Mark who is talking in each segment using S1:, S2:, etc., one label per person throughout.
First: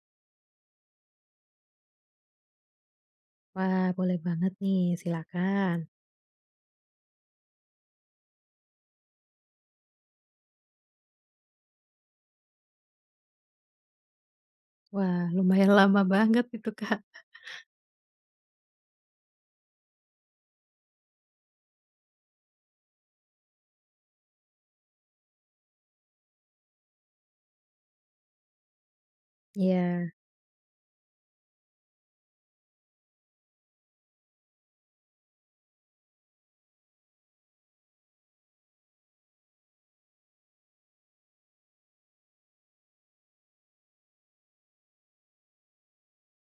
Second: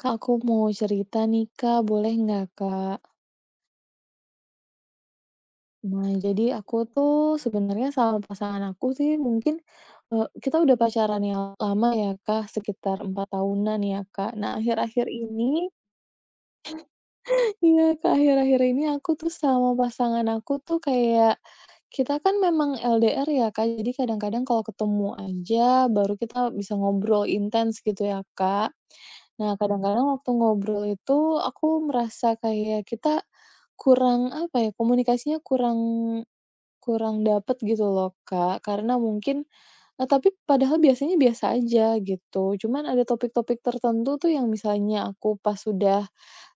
S1: Kak, aku mau cerita nih Kak, boleh nggak Kak?
S2: Wah, boleh banget nih, silakan.
S1: Nah, jadi aku tuh sebenarnya sama pasangan aku sih mungkin, kita udah pacaran yang lama ya Kak, sekitar 4 tahunan ya Kak. Nah, akhir-akhir
S2: Wah,
S1: ini
S2: lumayan lama banget itu, Kak.
S1: iya, ke akhir-akhir ini aku tuh sama pasangan aku tuh kayak, kita kan memang LDR ya, Kak, jadi kadang-kadang kalau ketemu aja baru kita bisa ngobrol intens gitu ya, Kak. Nah,
S2: Iya,
S1: kadang-kadang waktu ngobrol itu aku merasa kayak kita kurang, apa ya, komunikasinya kurang kurang dapet gitu loh, Kak, karena mungkin tapi padahal biasanya biasa aja gitu, cuman ada topik-topik tertentu tuh yang misalnya aku pas sudah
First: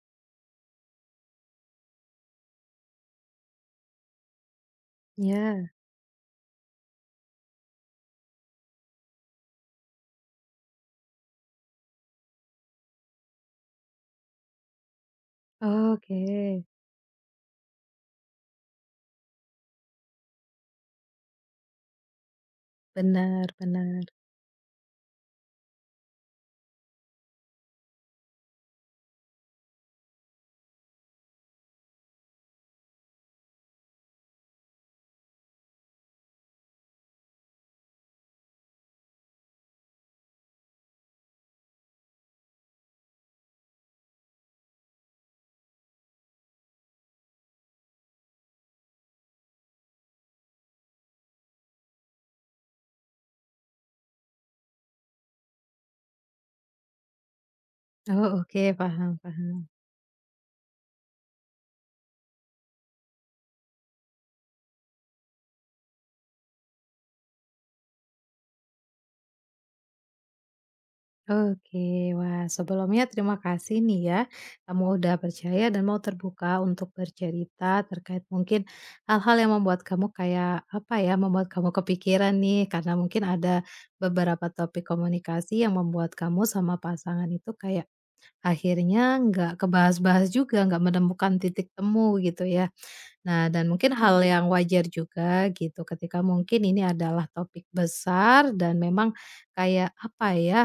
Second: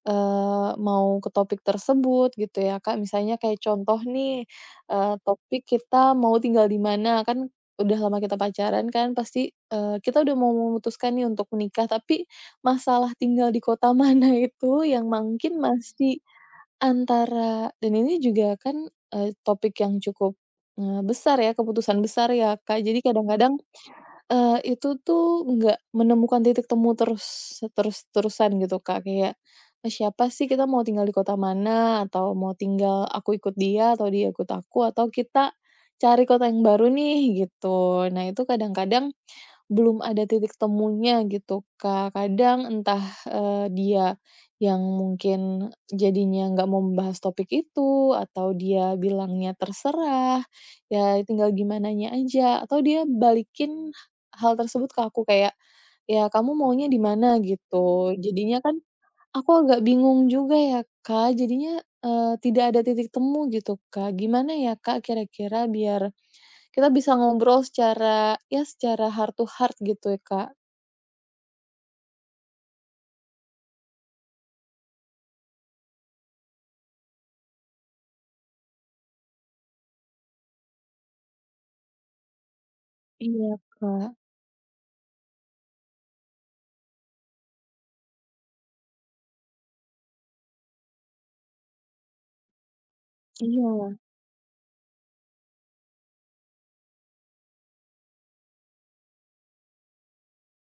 S1: Mau ke topik tersebut gitu ya, Kak. Misalnya kayak contoh nih, topik
S2: iya.
S1: kita mau tinggal di mana, kan udah lama kita pacaran kan pasti, kita udah mau memutuskan nih untuk menikah, tapi masalah tinggal di kota mana itu yang mungkin
S2: Oke.
S1: masih antara dan ini juga kan, topik yang cukup, besar ya, keputusan besar ya, Kak. Jadi
S2: Benar
S1: kadang-kadang
S2: benar.
S1: Itu tuh nggak menemukan titik temu terus-terusan gitu, Kak. Kayak, siapa sih kita mau tinggal di kota mana, atau mau tinggal aku ikut dia, atau dia ikut aku, atau kita cari kota yang baru nih, gitu. Nah, itu kadang-kadang belum ada titik temunya gitu, Kak. Kadang entah, dia yang mungkin jadinya nggak mau membahas topik itu, atau dia bilangnya terserah, ya tinggal gimananya aja, atau dia balikin hal tersebut ke aku kayak, "Ya kamu maunya di mana?" gitu.
S2: Oh,
S1: Jadinya
S2: oke,
S1: kan
S2: paham
S1: aku
S2: paham.
S1: agak bingung juga ya, Kak, jadinya, tidak ada titik temu gitu, Kak. Gimana ya, Kak, kira-kira biar kita bisa ngobrol secara, ya secara heart to heart gitu ya, Kak.
S2: Oke. Wah, sebelumnya terima kasih nih ya, kamu udah percaya dan mau terbuka untuk bercerita terkait mungkin hal-hal yang membuat kamu kayak, apa ya, membuat kamu kepikiran nih, karena mungkin
S1: Iya,
S2: ada
S1: Kak.
S2: beberapa topik komunikasi yang membuat kamu sama pasangan itu kayak akhirnya nggak kebahas-bahas juga, nggak menemukan titik temu gitu ya. Nah, dan mungkin
S1: Iya,
S2: hal yang wajar juga gitu ketika mungkin ini adalah topik besar dan memang kayak apa ya,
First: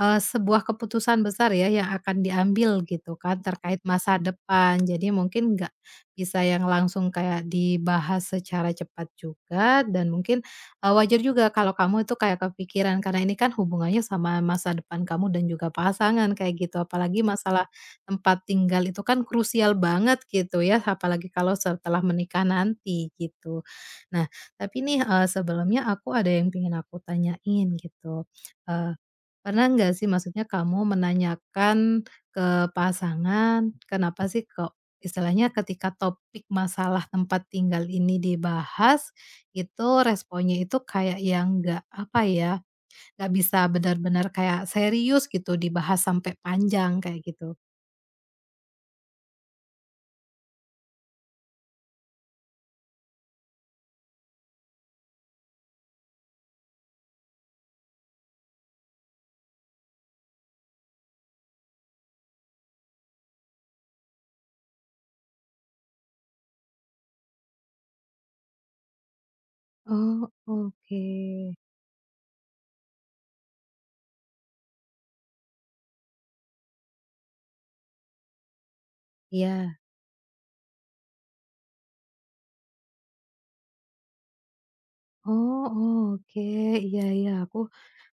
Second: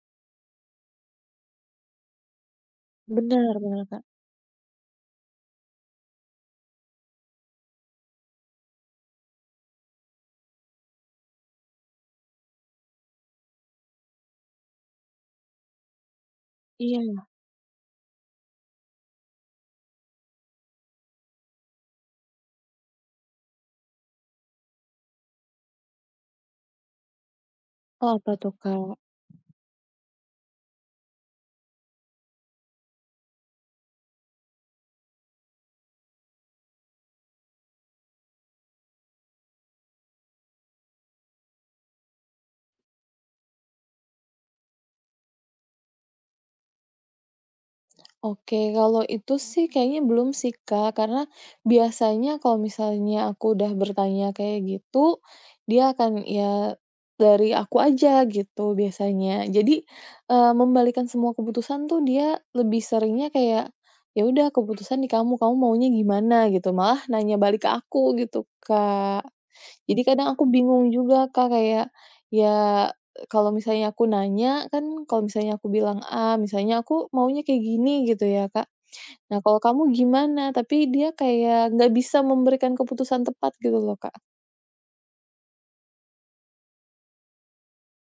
S2: Sebuah keputusan besar ya yang akan diambil gitu kan
S1: benar
S2: terkait
S1: benar, Kak.
S2: masa depan. Jadi mungkin nggak bisa yang langsung kayak dibahas secara cepat juga dan mungkin, wajar juga kalau kamu itu kayak kepikiran karena ini kan hubungannya sama masa depan kamu dan juga pasangan kayak gitu. Apalagi
S1: Iya.
S2: masalah tempat tinggal itu kan krusial banget gitu ya, apalagi kalau setelah menikah nanti gitu. Nah, tapi nih, sebelumnya aku ada yang pengen aku tanyain
S1: Oh,
S2: gitu,
S1: apa tuh,
S2: eee
S1: Kak?
S2: pernah nggak sih maksudnya kamu menanyakan ke pasangan, kenapa sih kok istilahnya ketika topik masalah tempat tinggal ini dibahas, itu responnya itu kayak yang nggak, apa ya, nggak bisa benar-benar kayak serius gitu dibahas sampai panjang kayak gitu?
S1: Oke, kalau itu sih kayaknya belum sih, Kak, karena biasanya kalau misalnya aku udah bertanya kayak gitu, dia akan, ya dari aku aja gitu biasanya. Jadi, membalikan semua keputusan tuh dia lebih seringnya kayak, "Ya udah keputusan di kamu, kamu maunya gimana?" Gitu, malah nanya balik ke aku gitu, Kak. Jadi
S2: Oh,
S1: kadang aku bingung
S2: oke.
S1: juga Kak, kayak, ya kalau misalnya aku nanya kan kalau misalnya aku bilang A, misalnya aku maunya kayak gini gitu ya Kak. Nah kalau
S2: Iya.
S1: kamu gimana? Tapi dia kayak nggak bisa memberikan keputusan tepat gitu loh Kak.
S2: Oh, oke. Iya, iya, aku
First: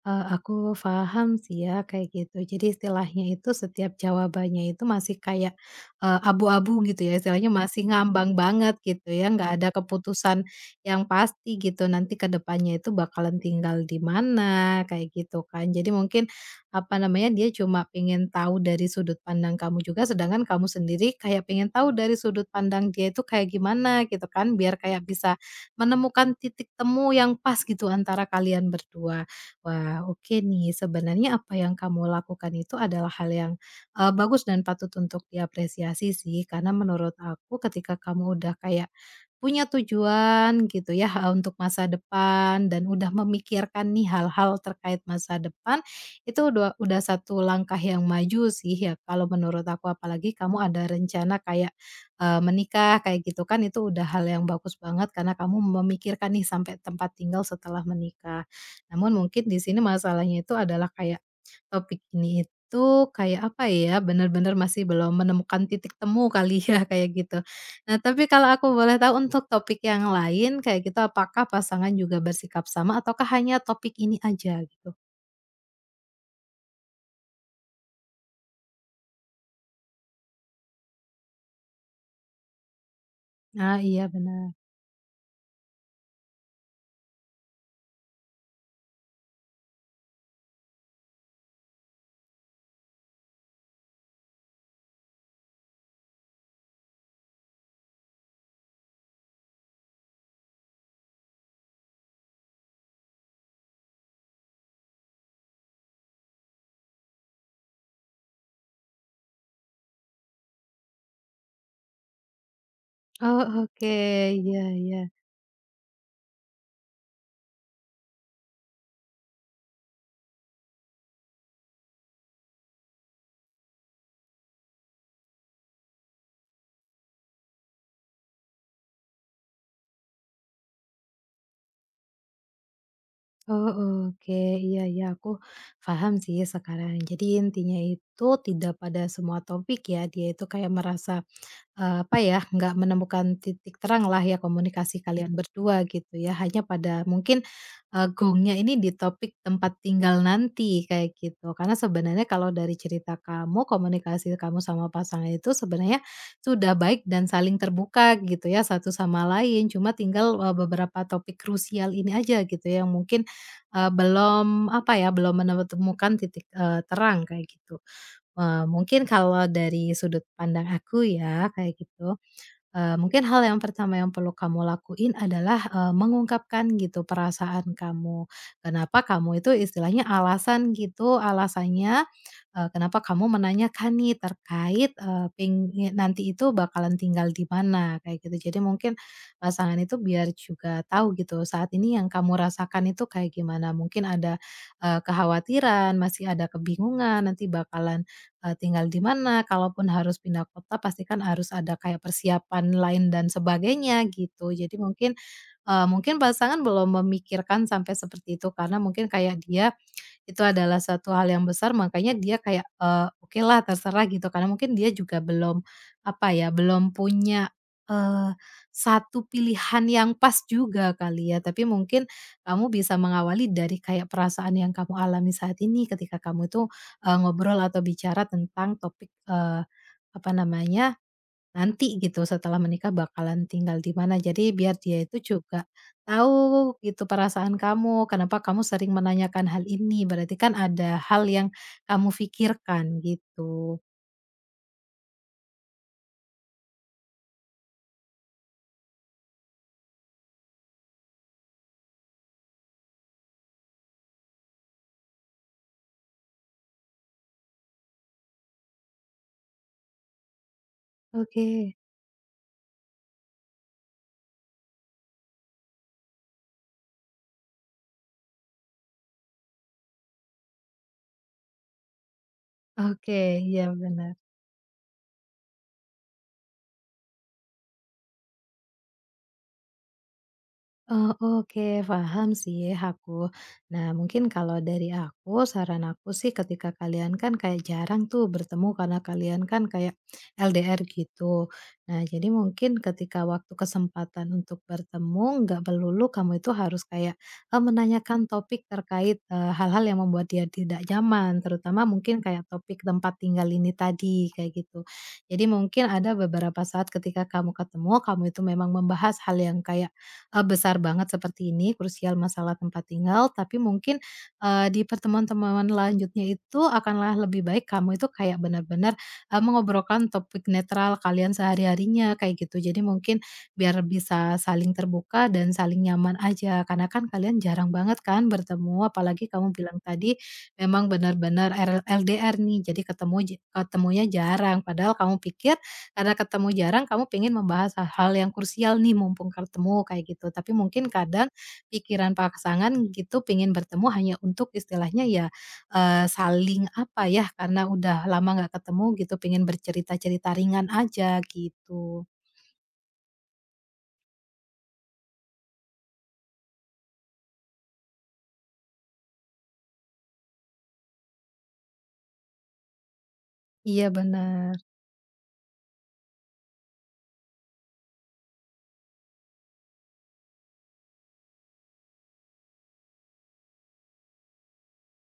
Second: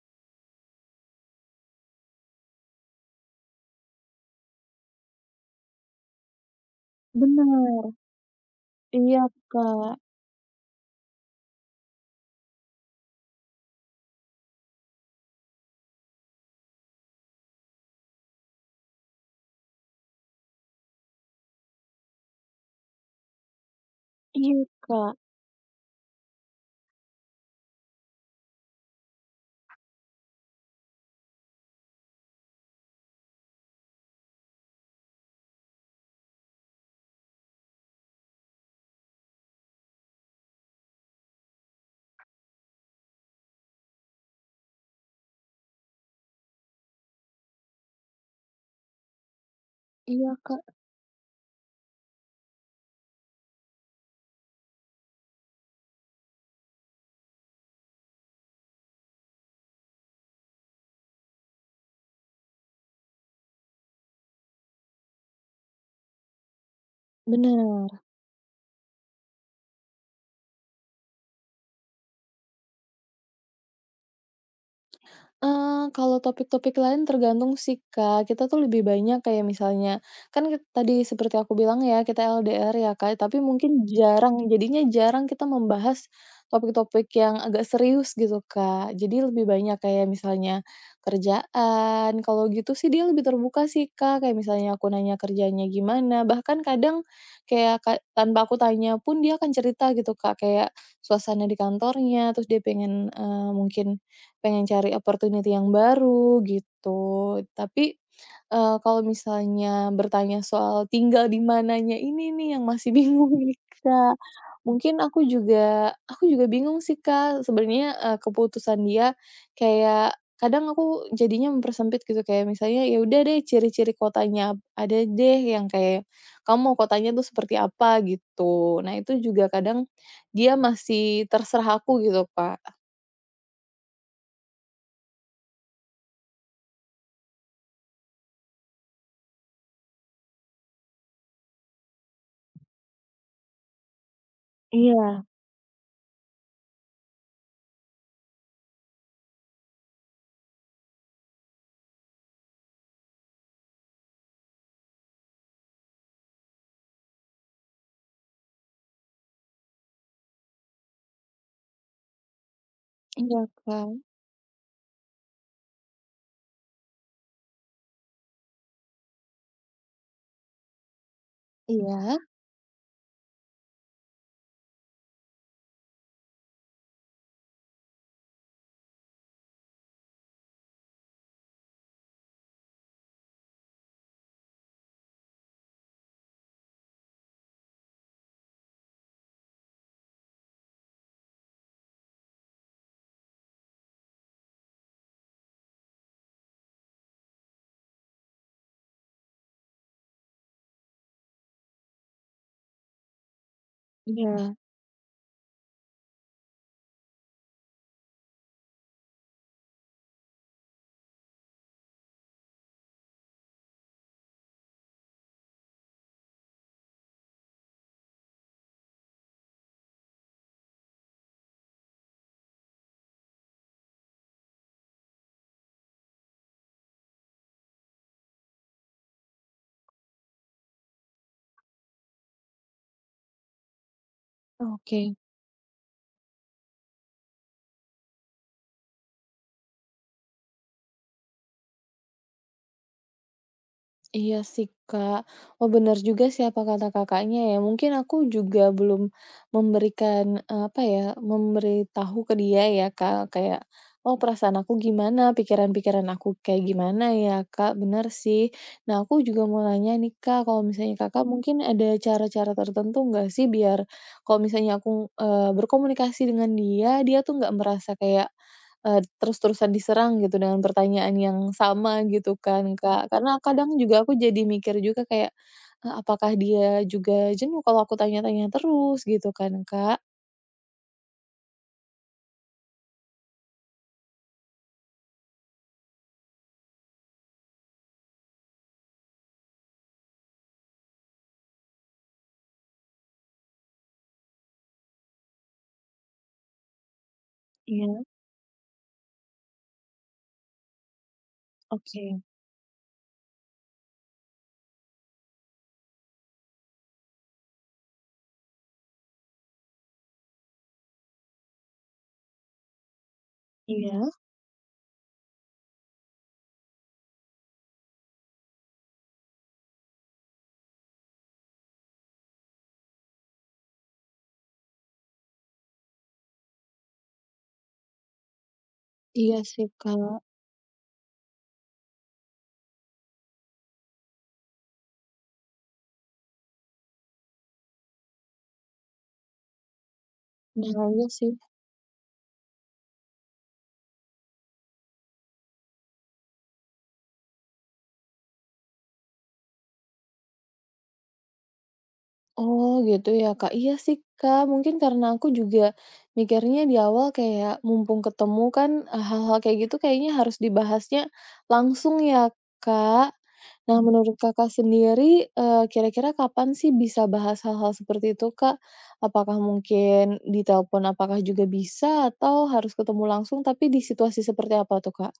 S2: Eee, aku paham sih ya kayak gitu. Jadi istilahnya itu setiap jawabannya itu masih kayak, abu-abu gitu ya, istilahnya masih
S1: Benar
S2: ngambang banget gitu
S1: iya
S2: ya, nggak ada
S1: Kak,
S2: keputusan yang pasti gitu, nanti ke depannya itu bakalan tinggal di mana, kayak gitu kan. Jadi mungkin, apa namanya, dia cuma pengen tahu dari sudut pandang kamu juga, sedangkan kamu sendiri kayak pengen tahu dari sudut pandang dia itu kayak gimana gitu kan,
S1: iya
S2: biar kayak
S1: Kak
S2: bisa menemukan titik temu yang pas gitu antara kalian berdua. Wah, oke nih. Sebenarnya apa yang kamu lakukan itu adalah hal yang, bagus dan patut untuk diapresiasi sih. Karena menurut aku ketika kamu udah kayak punya tujuan gitu ya, untuk masa depan dan udah memikirkan nih hal-hal terkait masa depan, itu dua udah satu langkah yang maju sih ya kalau menurut aku. Apalagi
S1: iya
S2: kamu
S1: Kak,
S2: ada rencana kayak, menikah kayak gitu kan, itu udah hal yang bagus banget karena kamu memikirkan nih sampai tempat tinggal setelah menikah. Namun mungkin di sini masalahnya itu adalah kayak topik ini itu kayak apa ya, benar-benar masih belum menemukan titik temu kali ya, kayak gitu. Nah,
S1: benar.
S2: tapi kalau aku boleh tahu untuk topik yang lain kayak gitu, apakah pasangan juga bersikap sama ataukah hanya topik ini aja gitu?
S1: Kalau topik-topik lain tergantung sih, Kak. Kita tuh lebih banyak kayak misalnya kan tadi seperti aku bilang ya, kita LDR ya, Kak, tapi
S2: Ah,
S1: mungkin
S2: iya
S1: jarang
S2: benar.
S1: jadinya jarang kita membahas topik-topik yang agak serius gitu, Kak. Jadi lebih banyak kayak misalnya kerjaan, kalau gitu sih dia lebih terbuka sih, Kak. Kayak misalnya aku nanya kerjaannya gimana, bahkan kadang kayak tanpa aku tanya pun dia akan cerita gitu, Kak, kayak suasana di kantornya, terus dia pengen, mungkin pengen cari opportunity yang baru gitu. Tapi, kalau misalnya bertanya soal tinggal di mananya ini nih yang masih bingung
S2: Oh,
S1: nih,
S2: oke,
S1: Kak.
S2: iya, iya.
S1: Mungkin aku juga bingung sih, Kak, sebenarnya, keputusan dia kayak kadang aku jadinya mempersempit gitu, kayak misalnya, "Ya udah deh ciri-ciri kotanya ada deh yang kayak kamu mau kotanya tuh seperti apa?" Gitu. Nah itu juga kadang dia masih terserah aku gitu, Kak.
S2: Oh, oke, iya, iya, aku paham sih sekarang. Jadi intinya itu tidak pada semua topik ya, dia itu kayak merasa apa ya, nggak menemukan titik terang lah ya komunikasi Mhm.
S1: Iya.
S2: kalian berdua gitu ya, hanya pada mungkin, gongnya ini di topik tempat tinggal nanti kayak gitu. Karena sebenarnya kalau dari cerita kamu, komunikasi kamu sama pasangan itu sebenarnya sudah baik dan saling terbuka gitu ya satu sama lain, cuma tinggal, beberapa topik krusial ini aja gitu ya yang mungkin,
S1: Iya, Kak.
S2: belum apa ya, belum menemukan titik, terang kayak gitu. Mungkin kalau dari sudut pandang aku ya kayak gitu,
S1: Iya,
S2: mungkin hal yang pertama yang perlu kamu lakuin adalah, mengungkapkan gitu perasaan kamu. Kenapa kamu itu istilahnya alasan gitu, alasannya, kenapa kamu menanyakan nih terkait, pengin nanti itu bakalan tinggal di mana kayak gitu. Jadi mungkin pasangan itu biar juga tahu gitu saat ini yang kamu rasakan itu kayak gimana. Mungkin ada, kekhawatiran, masih ada kebingungan nanti bakalan tinggal di mana, kalaupun harus pindah kota pastikan harus ada kayak persiapan lain dan sebagainya
S1: iya.
S2: gitu.
S1: Mhm.
S2: Jadi mungkin, mungkin pasangan belum memikirkan sampai seperti itu karena mungkin kayak dia itu adalah suatu hal yang besar makanya dia kayak, eh, oke lah terserah gitu karena mungkin dia juga belum, apa ya, belum punya, eee, satu pilihan yang pas juga kali ya. Tapi mungkin kamu bisa mengawali dari kayak perasaan yang kamu alami saat ini ketika kamu itu, ngobrol atau bicara tentang topik, apa namanya nanti gitu setelah menikah bakalan tinggal di mana. Jadi biar dia
S1: Oke.
S2: itu juga tahu gitu perasaan kamu, kenapa kamu sering menanyakan hal ini, berarti kan ada hal yang kamu pikirkan gitu.
S1: Iya sih, Kak. Oh, benar juga sih apa kata Kakaknya ya, mungkin aku juga belum memberikan, apa ya, memberitahu ke dia ya, Kak, kayak, "Oh, perasaan aku gimana, pikiran-pikiran aku kayak gimana ya, Kak?" Benar sih. Nah, aku juga mau nanya nih, Kak, kalau misalnya Kakak
S2: Oke,
S1: mungkin ada cara-cara tertentu nggak sih biar kalau misalnya aku, berkomunikasi dengan dia, dia tuh nggak merasa kayak terus-terusan diserang gitu dengan pertanyaan yang sama gitu kan, Kak.
S2: oke,
S1: Karena
S2: iya
S1: kadang juga
S2: benar.
S1: aku jadi mikir juga kayak, apakah dia juga jenuh kalau aku tanya-tanya terus gitu kan, Kak.
S2: Oh, oke, paham sih ya aku. Nah, mungkin kalau dari aku, saran aku sih ketika kalian kan kayak jarang tuh bertemu karena kalian kan kayak LDR gitu. Nah, jadi mungkin ketika waktu kesempatan untuk bertemu, nggak melulu kamu itu harus kayak eh,
S1: Iya,
S2: menanyakan topik terkait eh, hal-hal yang membuat dia tidak nyaman, terutama mungkin
S1: oke.
S2: kayak topik tempat tinggal ini tadi, kayak gitu. Jadi mungkin ada beberapa saat ketika kamu ketemu, kamu itu memang membahas hal yang kayak besar banget seperti ini, krusial masalah tempat tinggal, tapi mungkin,
S1: Iya.
S2: di pertemuan-pertemuan lanjutnya itu akanlah lebih baik kamu itu kayak benar-benar, mengobrolkan topik netral kalian sehari-harinya kayak gitu. Jadi mungkin biar bisa saling terbuka dan saling nyaman aja, karena kan kalian jarang banget kan bertemu, apalagi
S1: Iya
S2: kamu
S1: sih,
S2: bilang tadi
S1: Kak.
S2: memang benar-benar RL LDR nih, jadi ketemunya jarang, padahal kamu pikir karena ketemu jarang kamu pengen membahas hal-hal yang krusial nih mumpung ketemu kayak gitu. Tapi mungkin
S1: Nah, iya
S2: kadang
S1: sih.
S2: pikiran pasangan gitu pengen bertemu hanya untuk istilahnya ya, saling apa ya, karena udah lama nggak ketemu gitu pengen bercerita-cerita ringan aja gitu.
S1: Oh gitu ya Kak, iya sih Kak, mungkin karena aku juga mikirnya di awal kayak mumpung ketemu kan, hal-hal kayak gitu kayaknya harus dibahasnya langsung ya Kak. Nah, Mmm,
S2: Iya
S1: menurut Kakak
S2: benar.
S1: sendiri, kira-kira kapan sih bisa bahas hal-hal seperti itu Kak? Apakah mungkin di telepon apakah juga bisa atau harus ketemu langsung, tapi di situasi seperti apa tuh Kak?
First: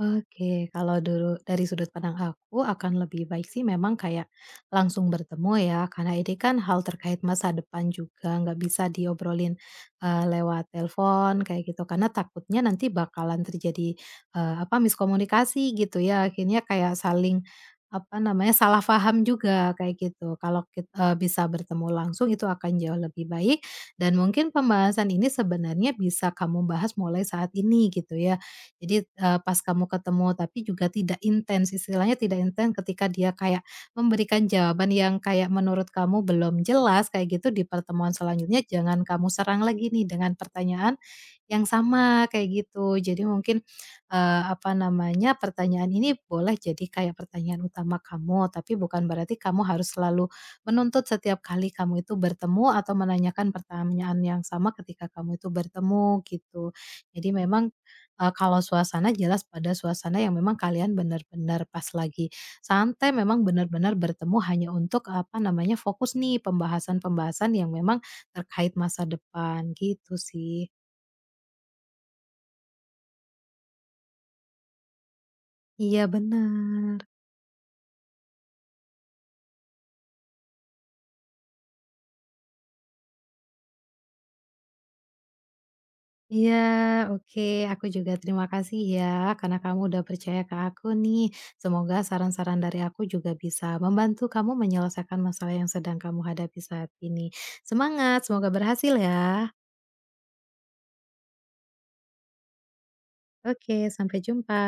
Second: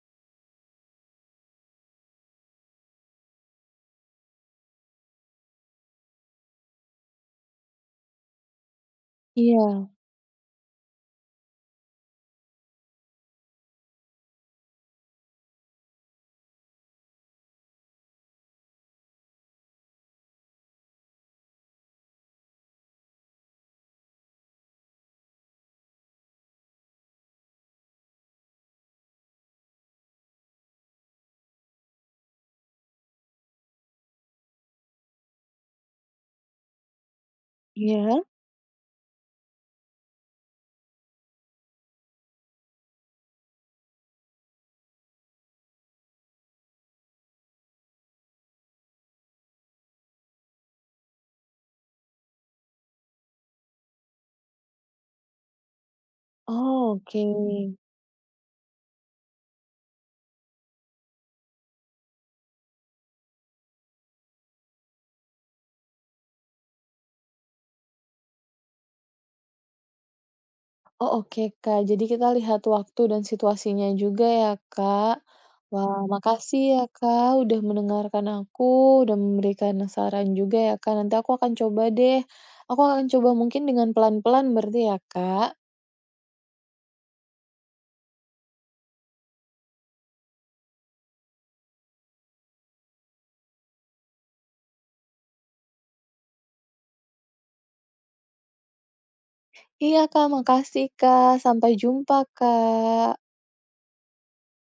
S2: Oke, kalau dulu dari sudut pandang aku akan lebih baik sih memang kayak langsung bertemu ya, karena ini kan hal terkait masa depan juga nggak bisa diobrolin,
S1: Iya
S2: lewat telepon kayak gitu, karena takutnya nanti bakalan terjadi, apa, miskomunikasi gitu ya, akhirnya kayak saling, apa namanya, salah paham juga kayak gitu. Kalau kit bisa bertemu langsung itu akan jauh lebih baik dan mungkin pembahasan ini sebenarnya bisa kamu bahas mulai saat ini gitu ya. Jadi, pas kamu ketemu tapi juga tidak intens, istilahnya tidak intens ketika dia kayak memberikan jawaban yang kayak menurut kamu belum jelas kayak gitu, di pertemuan
S1: iya?
S2: selanjutnya jangan kamu serang lagi nih dengan pertanyaan yang sama, kayak gitu. Jadi mungkin, apa namanya, pertanyaan ini boleh jadi kayak pertanyaan utama kamu, tapi bukan berarti kamu harus selalu menuntut setiap kali kamu itu bertemu atau menanyakan pertanyaan yang sama ketika kamu itu bertemu, gitu.
S1: Oh oke.
S2: Jadi memang, kalau suasana jelas pada suasana yang memang kalian benar-benar pas lagi santai, memang benar-benar bertemu hanya untuk, apa namanya, fokus nih pembahasan-pembahasan yang memang terkait masa depan, gitu sih.
S1: Oh, oke, Kak. Jadi kita lihat waktu dan situasinya juga ya, Kak. Wah,
S2: Iya
S1: Mhm, makasih ya,
S2: benar.
S1: Kak, udah mendengarkan aku, udah memberikan saran juga ya, Kak. Nanti aku akan coba deh. Aku akan coba mungkin dengan pelan-pelan berarti ya, Kak?
S2: Iya, oke. Aku juga terima kasih ya, karena kamu udah percaya ke aku nih. Semoga saran-saran dari aku juga bisa membantu kamu menyelesaikan masalah yang sedang kamu hadapi saat ini. Semangat, semoga berhasil ya.
S1: Iya, Kak, makasih, Kak. Sampai jumpa, Kak.
S2: Oke, sampai jumpa.